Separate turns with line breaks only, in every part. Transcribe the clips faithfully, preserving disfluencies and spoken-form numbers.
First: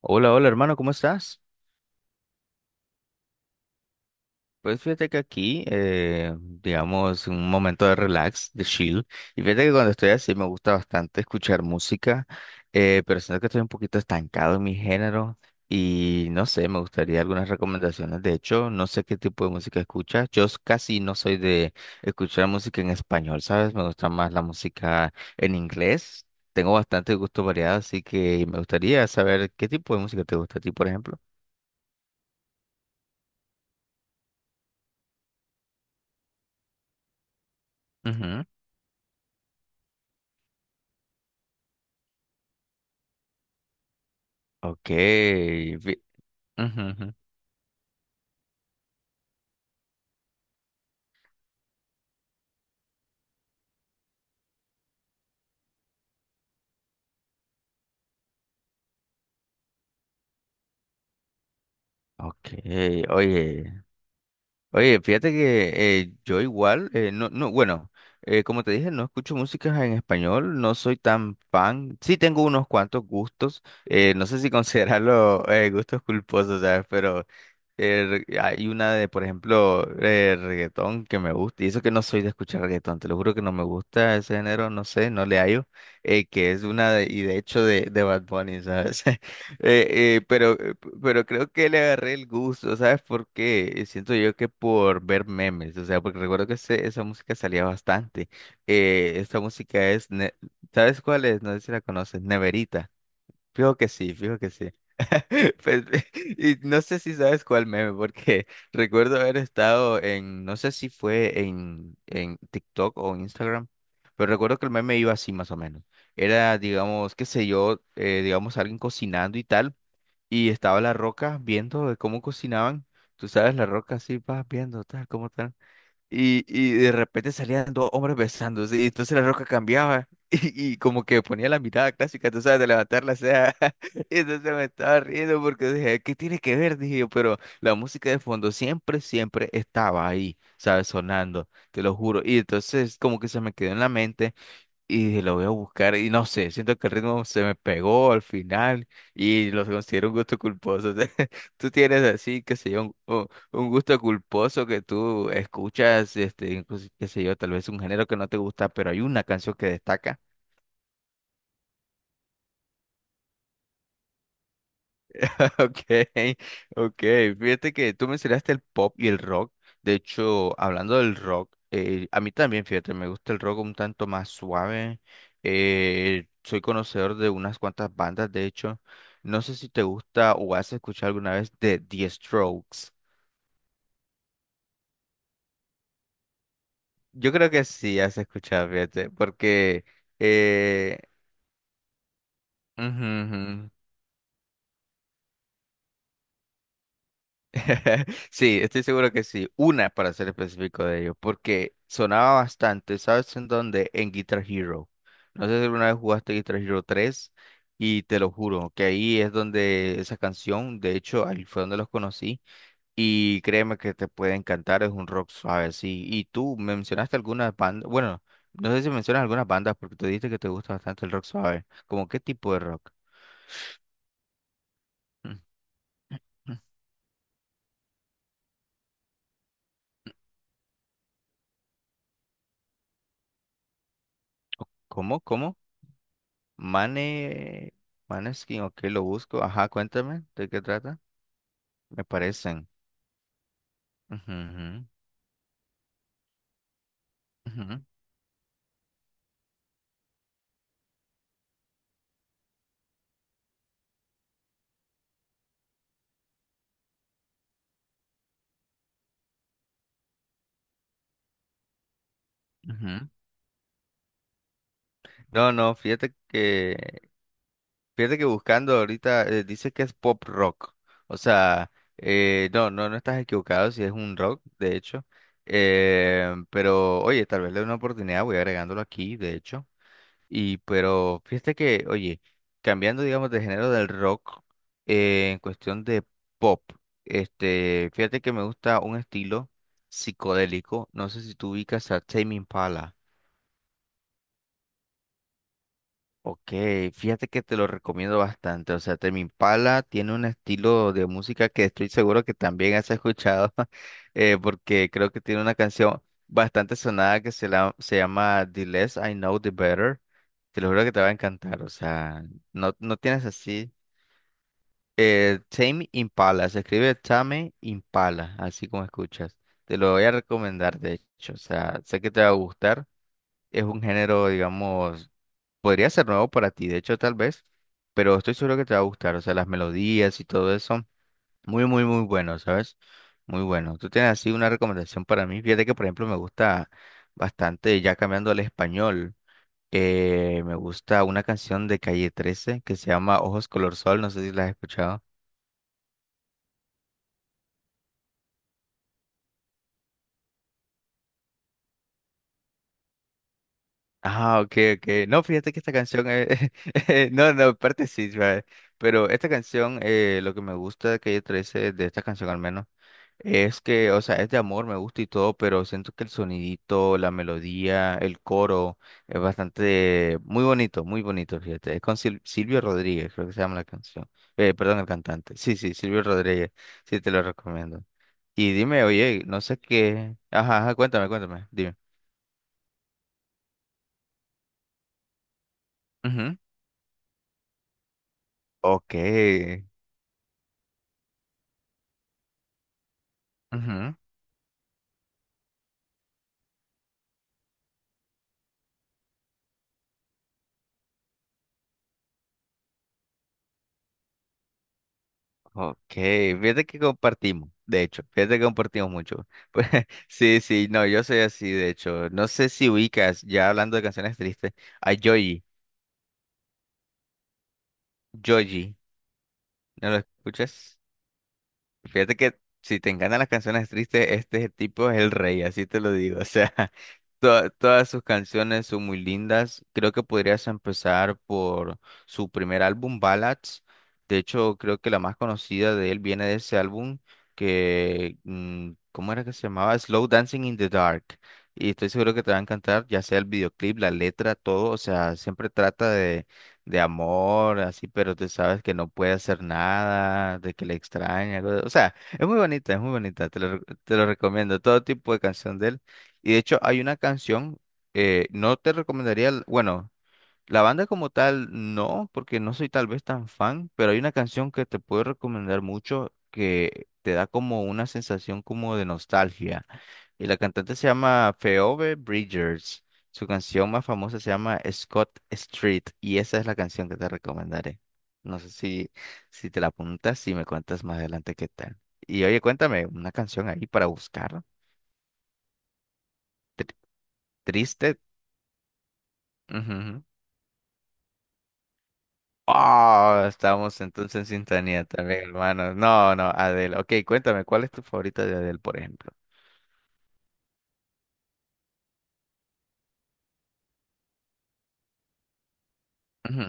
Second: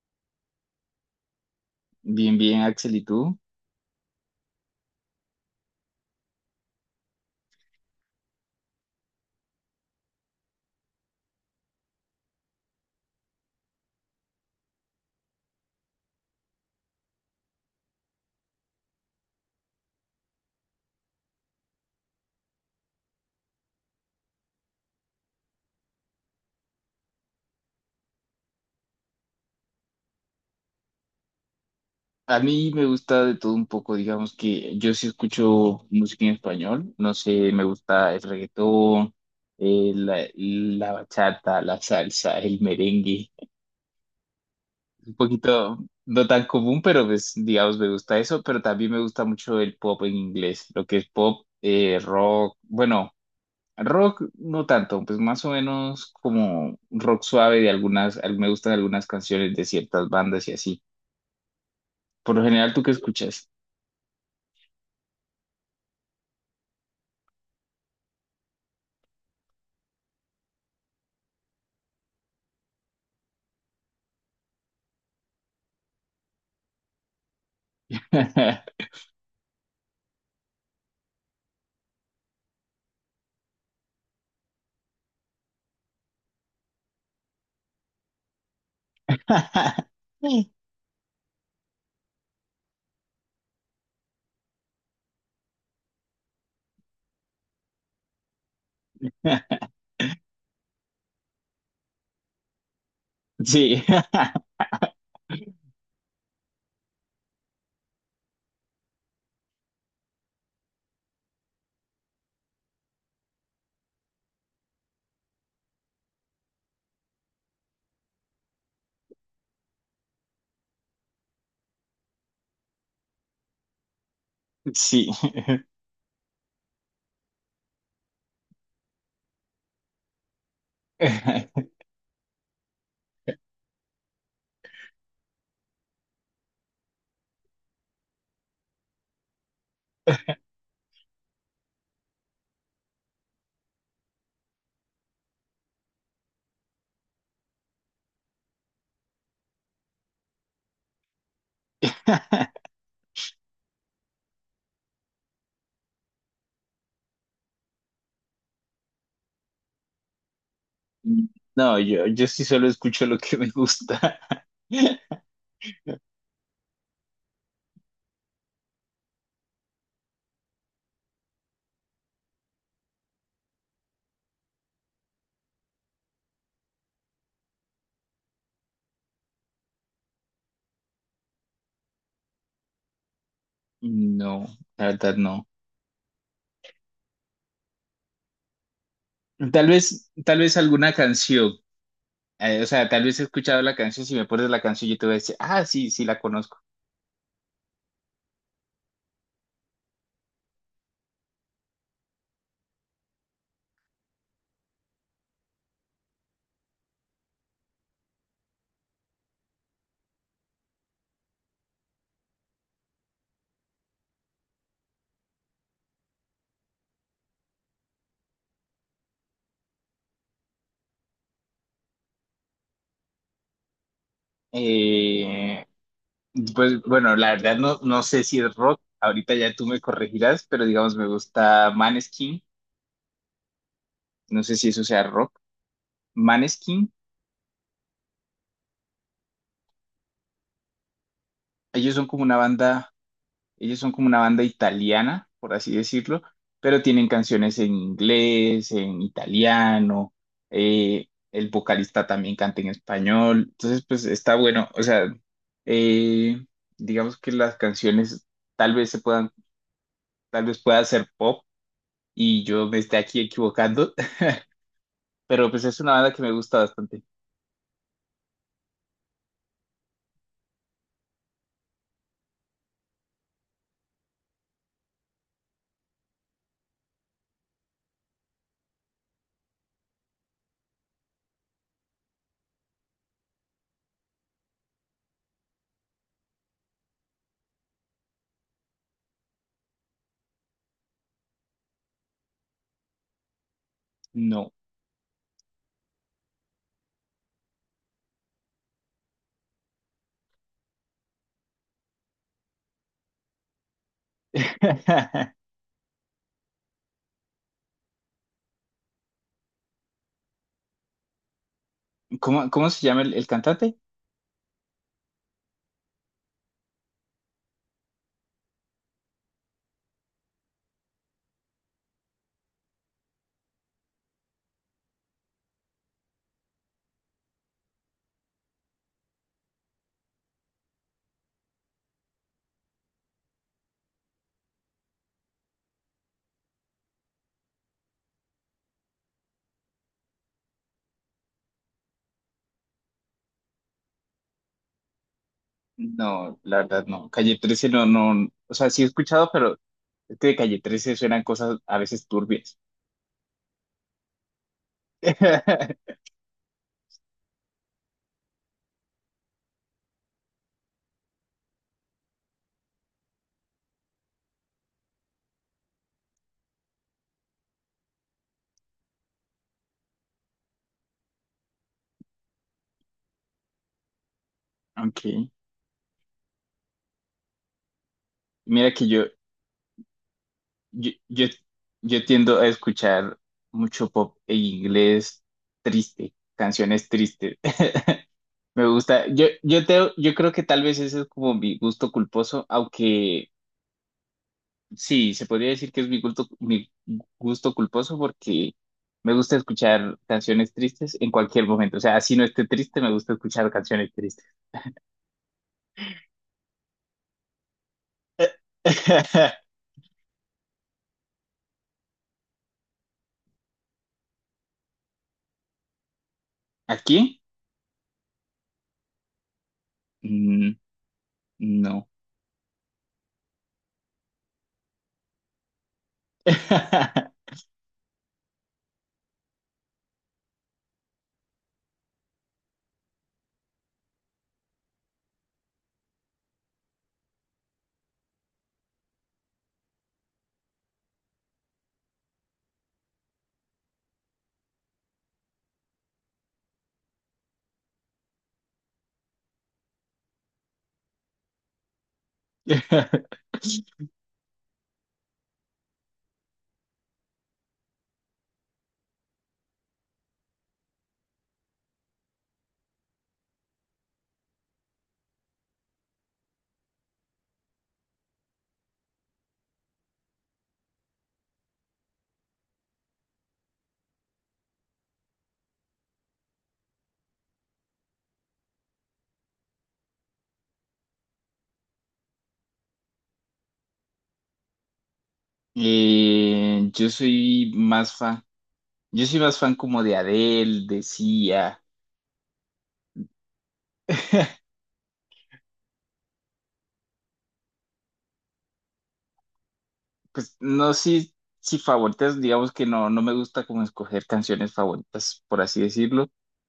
Hola, hola hermano, ¿cómo estás?
Bien, bien, Axel, ¿y tú?
Pues fíjate que aquí, eh, digamos, un momento de relax, de chill. Y fíjate que cuando estoy así me gusta bastante escuchar música, eh, pero siento que estoy un poquito estancado en mi género y no sé, me gustaría algunas recomendaciones. De hecho, no sé qué tipo de música escuchas. Yo s- casi no soy de escuchar música en español, ¿sabes? Me gusta más la música en inglés. Tengo bastante gusto variado, así que me gustaría saber qué tipo de música te gusta a ti, por ejemplo.
A mí me gusta de todo un poco, digamos que yo sí escucho música en español, no sé, me gusta el reggaetón, eh, la, la bachata, la salsa, el merengue,
Ok.
un poquito
fi-
no tan
Ujú,
común, pero
ujú.
pues digamos me gusta eso, pero también me gusta mucho el pop en inglés, lo que es pop, eh, rock, bueno, rock no tanto, pues más o menos como rock suave de algunas, al- me gustan algunas canciones de ciertas bandas y así. Por
Ok,
lo general, ¿tú qué escuchas?
oye, oye, fíjate que eh, yo igual, eh, no, no, bueno, eh, como te dije, no escucho música en español, no soy tan fan, sí tengo unos cuantos gustos, eh, no sé si considerarlo eh, gustos culposos, ¿sabes? Eh, re- hay una de, por ejemplo, eh, reggaetón que me gusta, y eso que no soy de escuchar reggaetón, te lo juro que no me gusta ese género, no sé, no le hallo, eh, que es una de, y de hecho de, de Bad Bunny, ¿sabes? Eh, eh, pero, eh, p- pero creo que le agarré el gusto, ¿sabes por qué? Eh, Siento yo que por ver memes, o sea, porque recuerdo que ese- esa música salía bastante. Eh, esta música es, ne- ¿sabes cuál es? No sé si la conoces, Neverita. Fijo
Sí,
que sí, fijo que sí. Pues, y no sé si sabes cuál meme, porque recuerdo haber estado en, no sé si fue en, en TikTok o en Instagram, pero recuerdo que el meme iba así más o menos. Era, digamos, qué sé yo, eh, digamos, alguien cocinando y tal, y estaba La Roca viendo de cómo cocinaban. Tú sabes, La Roca así, vas viendo,
sí.
tal, cómo tal. Y, y de repente salían dos hombres besándose, y entonces la roca cambiaba, y, y como que ponía la mirada clásica, tú sabes, de levantar la ceja, y entonces me estaba riendo porque dije, ¿qué tiene que ver? Dije yo, pero la música de fondo siempre, siempre estaba ahí, ¿sabes? Sonando, te lo juro, y entonces como que se me quedó en la mente, y dije, lo voy a buscar y no sé, siento que el ritmo se me pegó al final y lo considero un gusto culposo. Tú tienes así, qué sé yo, un, un- un gusto culposo que tú escuchas, este, incluso, qué sé yo, tal vez un género que no te gusta, pero hay una canción que destaca.
No, yo, yo sí solo escucho lo que me gusta.
Ok, ok. Fíjate que tú mencionaste el pop y el rock. De hecho, hablando del rock, eh, a mí también, fíjate, me gusta el rock un tanto más suave. Eh, soy conocedor de unas cuantas bandas, de hecho. No sé si te gusta o has escuchado alguna vez de The Strokes.
No, la verdad no.
Yo creo que sí has escuchado, fíjate,
Tal
porque...
vez, tal vez alguna
eh,
canción. Eh, o sea, tal
ujú,
vez he escuchado
ujú.
la canción. Si me pones la canción, yo te voy a decir, ah, sí, sí la conozco.
Sí, estoy seguro que sí. Una para ser específico de ello, porque sonaba bastante, ¿sabes en dónde? En Guitar Hero. No sé si alguna vez jugaste Guitar Hero tres y te lo juro que ahí es donde esa canción, de hecho, ahí fue donde los conocí y créeme que te puede encantar, es un rock suave, sí. Y tú mencionaste algunas bandas, bueno, no sé si mencionas algunas bandas porque tú dijiste que te gusta bastante el rock suave. ¿Cómo qué tipo de rock?
Eh, pues bueno, la verdad no, no sé si es rock. Ahorita ya tú me corregirás, pero digamos me gusta Maneskin. No sé si eso sea
¿Cómo?
rock.
¿Cómo?
Maneskin.
Mane, Maneskin, ok, lo busco. Ajá, cuéntame, ¿de qué trata?
Ellos
Me
son como una
parecen.
banda, ellos son como una banda
Ujú,
italiana, por así decirlo, pero tienen canciones
ujú,
en
ujú,
inglés, en italiano, eh, el vocalista también canta en español, entonces pues está bueno, o sea, eh, digamos que las canciones tal vez se puedan, tal vez pueda ser pop y yo me esté
ujú.
aquí equivocando, pero
No,
pues
no,
es una banda
fíjate
que me gusta
que,
bastante.
fíjate que buscando ahorita eh, dice que es pop rock. O sea, eh, no, no, no estás equivocado si es un rock, de hecho. Eh, pero, oye, tal vez le dé una oportunidad, voy agregándolo aquí, de hecho. Y pero fíjate que, oye, cambiando digamos de género del rock, eh, en cuestión de pop, este, fíjate que me gusta un estilo psicodélico, no sé si tú ubicas a Tame Impala.
No.
Ok, fíjate que te lo recomiendo bastante. O sea, Tame Impala tiene un estilo de música que estoy seguro que también has escuchado, eh, porque creo que tiene una canción bastante sonada que se, la, se llama The Less I Know, The Better. Te lo juro que te va a encantar. O sea,
¿Cómo, cómo
no,
se
no
llama el
tienes
el
así.
cantante?
Eh, Tame Impala, se escribe Tame Impala, así como escuchas. Te lo voy a recomendar, de hecho. O sea, sé que te va a gustar. Es un género, digamos. Podría ser nuevo para ti, de hecho, tal vez, pero estoy seguro que te va a gustar. O sea, las melodías y todo eso, muy, muy, muy bueno, ¿sabes? Muy bueno. Tú tienes así una recomendación para mí. Fíjate que, por ejemplo, me gusta bastante, ya cambiando al español, eh, me gusta una canción de Calle trece que se llama Ojos Color Sol. No sé si la has escuchado.
No, la verdad no. Calle trece no, no, o sea, sí he escuchado, pero es que de Calle trece suenan cosas a veces turbias.
Ah, ok, ok. No, fíjate que esta canción es... No, no, aparte sí, ¿sabes? Pero esta canción, eh, lo que me gusta de Calle trece de esta canción al menos. Es que, o sea, es de amor, me gusta y todo, pero siento que el sonidito, la melodía, el coro es bastante, muy bonito, muy bonito, fíjate. Es con Sil- Silvio Rodríguez, creo que se llama la canción. Eh, perdón, el
Ok.
cantante. Sí, sí, Silvio Rodríguez. Sí, te lo recomiendo. Y
Mira
dime,
que yo,
oye, no sé qué. Ajá, ajá,
yo,
cuéntame,
yo,
cuéntame, dime.
yo tiendo a escuchar mucho pop en inglés triste,
Ujú.
canciones tristes. Me
Ok.
gusta, yo, yo, te, yo creo que tal vez ese es como mi gusto culposo, aunque
Ujú.
sí, se podría decir que es mi gusto, mi gusto culposo porque me gusta escuchar canciones tristes en cualquier momento. O sea, así no esté triste, me gusta escuchar canciones tristes.
Ok, fíjate que compartimos, de hecho, fíjate que compartimos mucho. Pues, sí, sí, no, yo soy así, de hecho. No sé si ubicas, ya hablando de canciones tristes, a Joji,
¿Aquí?
Joji, ¿no lo
Mm,
escuchas?
no.
Fíjate que si te encantan las canciones tristes, este tipo es el rey, así te lo digo. O sea, to- todas sus canciones son muy lindas. Creo que podrías empezar por su primer álbum, Ballads. De hecho, creo que la más conocida de él viene de ese álbum que, mm, ¿cómo era que se llamaba? Slow Dancing in the Dark. Y estoy seguro que te va a encantar, ya sea el videoclip, la letra, todo. O sea, siempre trata de amor, así, pero tú sabes que no puede hacer nada, de que le extraña, algo de- o sea, es muy bonita, es muy bonita, te lo, re- te lo recomiendo, todo tipo de canción de él. Y de hecho hay una canción, eh, no te recomendaría, l- bueno. La banda como tal, no, porque no soy tal vez tan fan, pero hay una canción que te puedo recomendar mucho que te da como una sensación como de nostalgia. Y la cantante se llama Phoebe Bridgers. Su canción más famosa se llama Scott Street y esa es la canción que te recomendaré. No sé si, si te la apuntas y me cuentas más adelante qué tal. Y oye, cuéntame una canción ahí para buscar.
Eh,
Tri-
yo soy más
Triste.
fan, yo soy más fan como de
Ujú.
Adele, de Sia.
Ah, estamos entonces en sintonía también, hermano. No, no, Adele. Ok, cuéntame, ¿cuál es tu favorita de Adele, por ejemplo?
Pues no sí, sí favoritas, digamos que no, no me gusta como escoger canciones favoritas, por así decirlo.
Ujú,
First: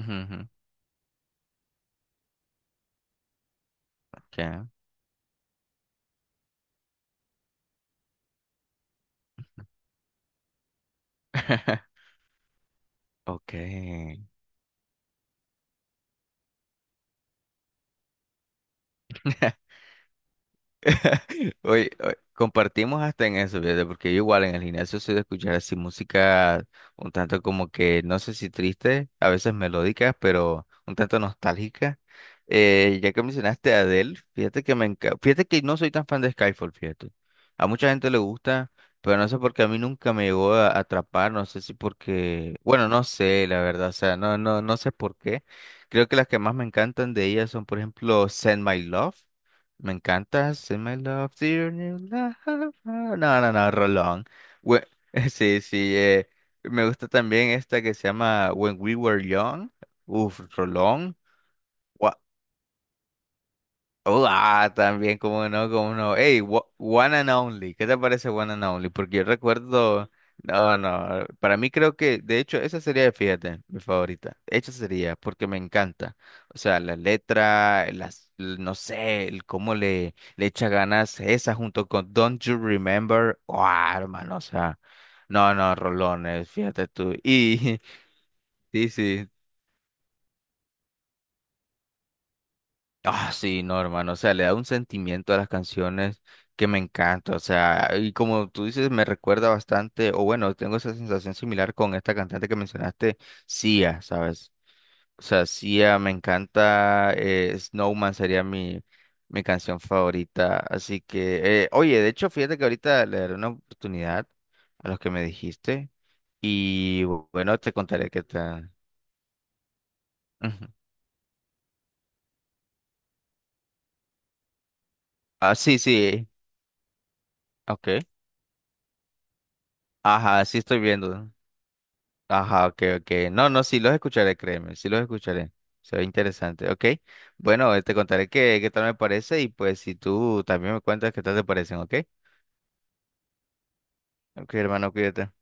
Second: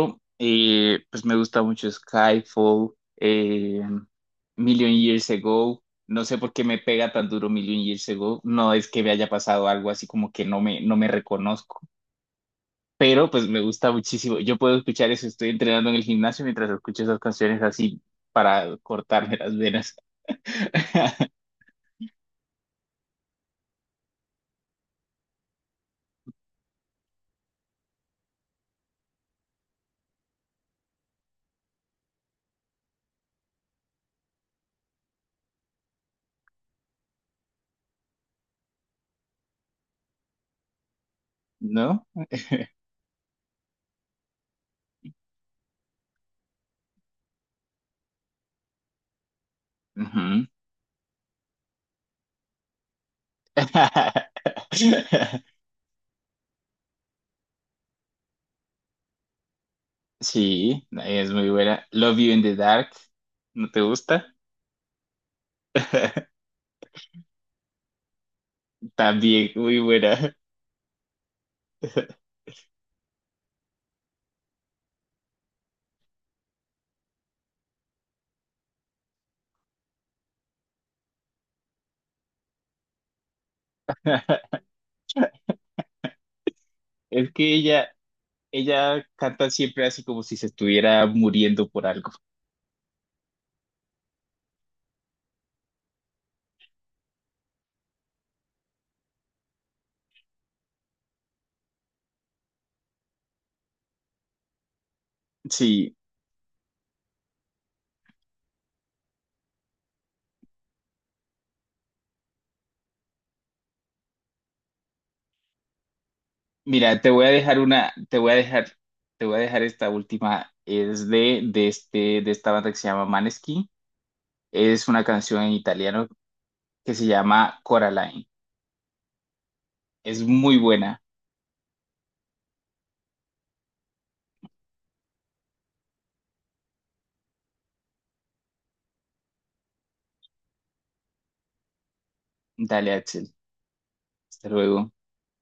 ujú, ujú.
eh, pues me gusta mucho Skyfall, eh,
Ya.
Million Years Ago. No sé por qué me pega tan duro Million Years Ago. No es que me haya pasado algo así como que no me, no me reconozco, pero pues
Ok.
me gusta muchísimo. Yo puedo escuchar eso, estoy entrenando en el gimnasio mientras escucho esas canciones así para cortarme las venas.
Oye, oye, compartimos hasta en eso, fíjate, porque yo igual en el gimnasio soy de escuchar así música un tanto como que, no sé si triste, a veces melódicas, pero un tanto nostálgicas. Eh, ya que mencionaste a Adele, fíjate que me enca- fíjate que no soy tan fan de Skyfall, fíjate. A mucha gente le gusta, pero no sé por qué a mí nunca me llegó a a atrapar, no sé si
¿No?
porque, bueno, no sé, la verdad, o sea, no, no, no sé por qué. Creo que las que más me encantan de ellas son, por ejemplo, Send My Love. Me
Ujú.
encanta Send My Love, Dear New Love. No, no, no, Rolón. Bue- Sí, sí, eh, me gusta también esta que se llama When We Were Young. Uf,
Sí,
Rolón.
es muy buena. Love You in the Dark, ¿no te gusta?
Oh, ah, también, cómo no, cómo no. Hey, wa- One and Only, ¿qué te parece One and Only? Porque yo
También, muy
recuerdo,
buena.
no, no, para mí creo que, de hecho, esa sería, fíjate, mi favorita. Esa sería, porque me encanta. O sea, la letra, las, l- no sé, el cómo le, le echa ganas esa junto con Don't You Remember. Oh, hermano, o sea, no, no, rolones, fíjate tú.
Es que
Y
ella,
sí,
ella
sí,
canta siempre así como si se estuviera muriendo por algo.
Ah, sí, no, hermano, o sea, le da un sentimiento a las canciones que me encanta, o sea, y como tú dices, me recuerda bastante, o bueno, tengo esa sensación similar con esta cantante que mencionaste, Sia, ¿sabes? O sea,
Sí,
Sia me encanta, eh, Snowman sería mi, mi canción favorita, así que, eh, oye, de hecho, fíjate que ahorita le daré una oportunidad a los que me dijiste,
mira,
y
te voy a dejar
bueno, te
una,
contaré
te
qué
voy a
tal.
dejar, te voy a dejar esta última.
Ujú.
Es de, de este, de esta banda que se llama Maneskin. Es una canción en
Ah, sí,
italiano
sí,
que se llama
ok.
Coraline. Es
Ajá,
muy
sí estoy
buena.
viendo. Ajá, ok, ok. No, no, sí los escucharé, créeme, sí los escucharé. Se ve interesante, ok. Bueno, eh, te contaré qué, qué tal me parece y pues si tú también me cuentas qué tal te parecen, ok.
Dale, Axel. Hasta
Ok,
luego.
hermano, cuídate.